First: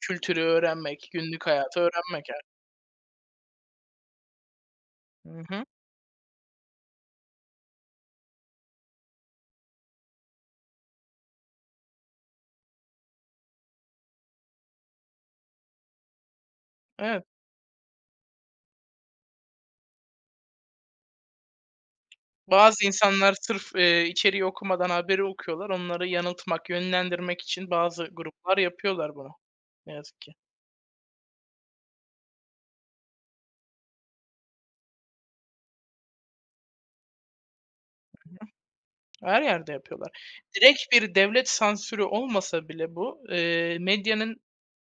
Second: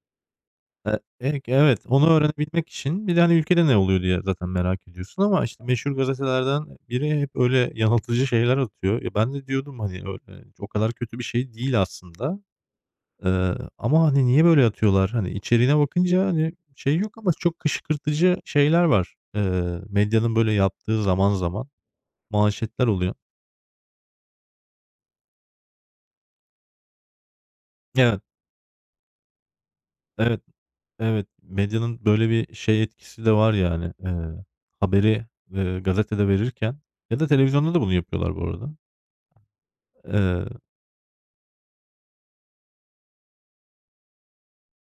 Kültürü Eee, öğrenmek, günlük [unintelligible] Evet, hayatı onu öğrenmek, yani. öğrenebilmek için, bir de, hani, ülkede ne oluyor diye, zaten merak ediyorsun Hı ama, işte, hı. meşhur gazetelerden biri hep öyle yanıltıcı şeyler atıyor. E, ben de diyordum, hani, [unintelligible] o kadar kötü bir şey değil aslında, ııı, ama, hani, niye böyle atıyorlar? Hani, içeriğine bakınca, hani, şey yok Evet. ama çok kışkırtıcı şeyler var. Iıı, medyanın böyle yaptığı zaman zaman Bazı manşetler oluyor. insanlar sırf, eee, içeriği okumadan haberi okuyorlar, onları yanıltmak, yönlendirmek için bazı Evet. gruplar yapıyorlar bunu, ne yazık ki. Evet, evet. Medyanın böyle bir şey etkisi de var, yani, eee, haberi, eee, gazetede verirken ya da televizyonda da bunu yapıyorlar bu arada. Hı hı. Her yerde yapıyorlar. Eee. Direkt bir devlet sansürü olmasa bile bu, eee, medyanın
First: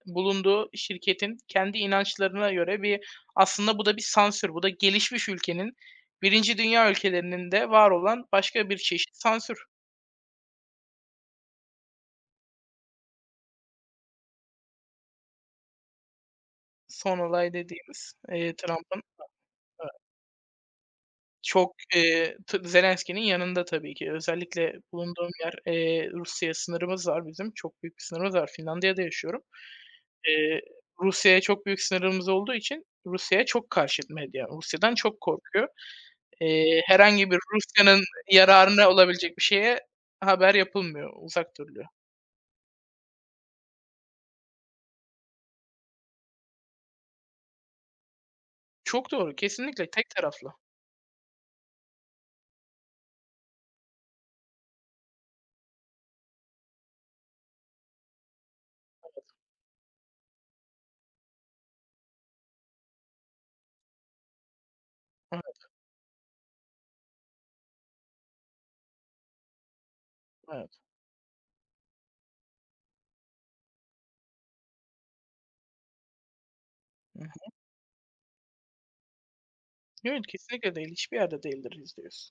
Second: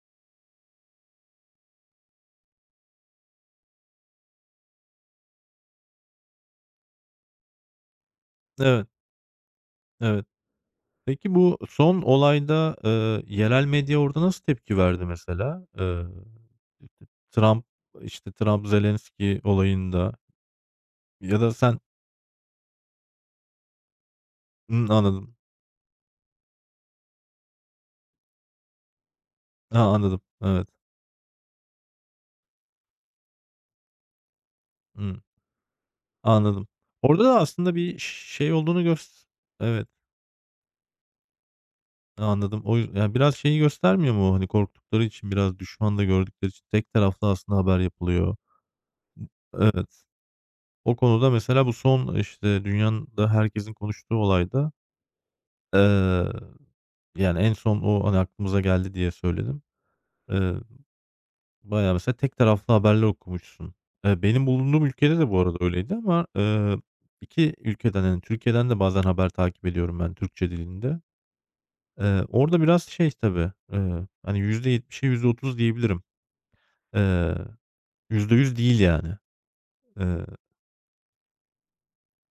bulunduğu, şirketin kendi inançlarına göre bir, aslında bu da bir sansür. Bu da gelişmiş ülkenin, 1. dünya ülkelerinin de var olan başka bir Evet. çeşit sansür. Evet. Peki, bu son olayda, ııı, yerel medya orada nasıl tepki verdi, mesela? Iıı, T Son olay Trump, dediğimiz, işte, eee, Trump, Trump'ın Zelenski [unintelligible] olayında ya da Çok, sen eee tabii Zelenski'nin yanında tabii ki, özellikle Hımm, bulunduğum anladım. yer, eee, Rusya'ya sınırımız var bizim, çok büyük bir sınırımız var. Finlandiya'da yaşıyorum. A, anladım. Eee, Evet. Rusya'ya çok büyük sınırımız olduğu için Rusya'ya çok karşıt medya, Rusya'dan Hı. çok korkuyor. Anladım. Eee, Orada herhangi bir da aslında bir Rusya'nın ş şey olduğunu yararına gös olabilecek bir şeye evet. haber yapılmıyor, uzak duruluyor. Anladım. O, y biraz şeyi göstermiyor mu? Hani, korktukları için, biraz düşman da gördükleri için, tek taraflı aslında haber yapılıyor. Çok doğru, kesinlikle, Evet. tek taraflı. O konuda mesela bu son, işte, dünyanın da herkesin konuştuğu olayda, eee, yani, en son o, hani, aklımıza geldi diye Evet. söyledim. Eee, bayağı mesela tek taraflı haberler okumuşsun. Eee, benim bulunduğum ülkede de bu arada Evet. öyleydi ama, ııı, 2 ülkeden hani Türkiye'den de bazen haber takip ediyorum ben Türkçe Evet. dilinde. Eee, orada biraz şey tabii, ııı, hani, %70'e %30 diyebilirim. Hı Eee, hı. %100 değil, yani. Eee Evet, kesinlikle değil, hiçbir yerde değildir %100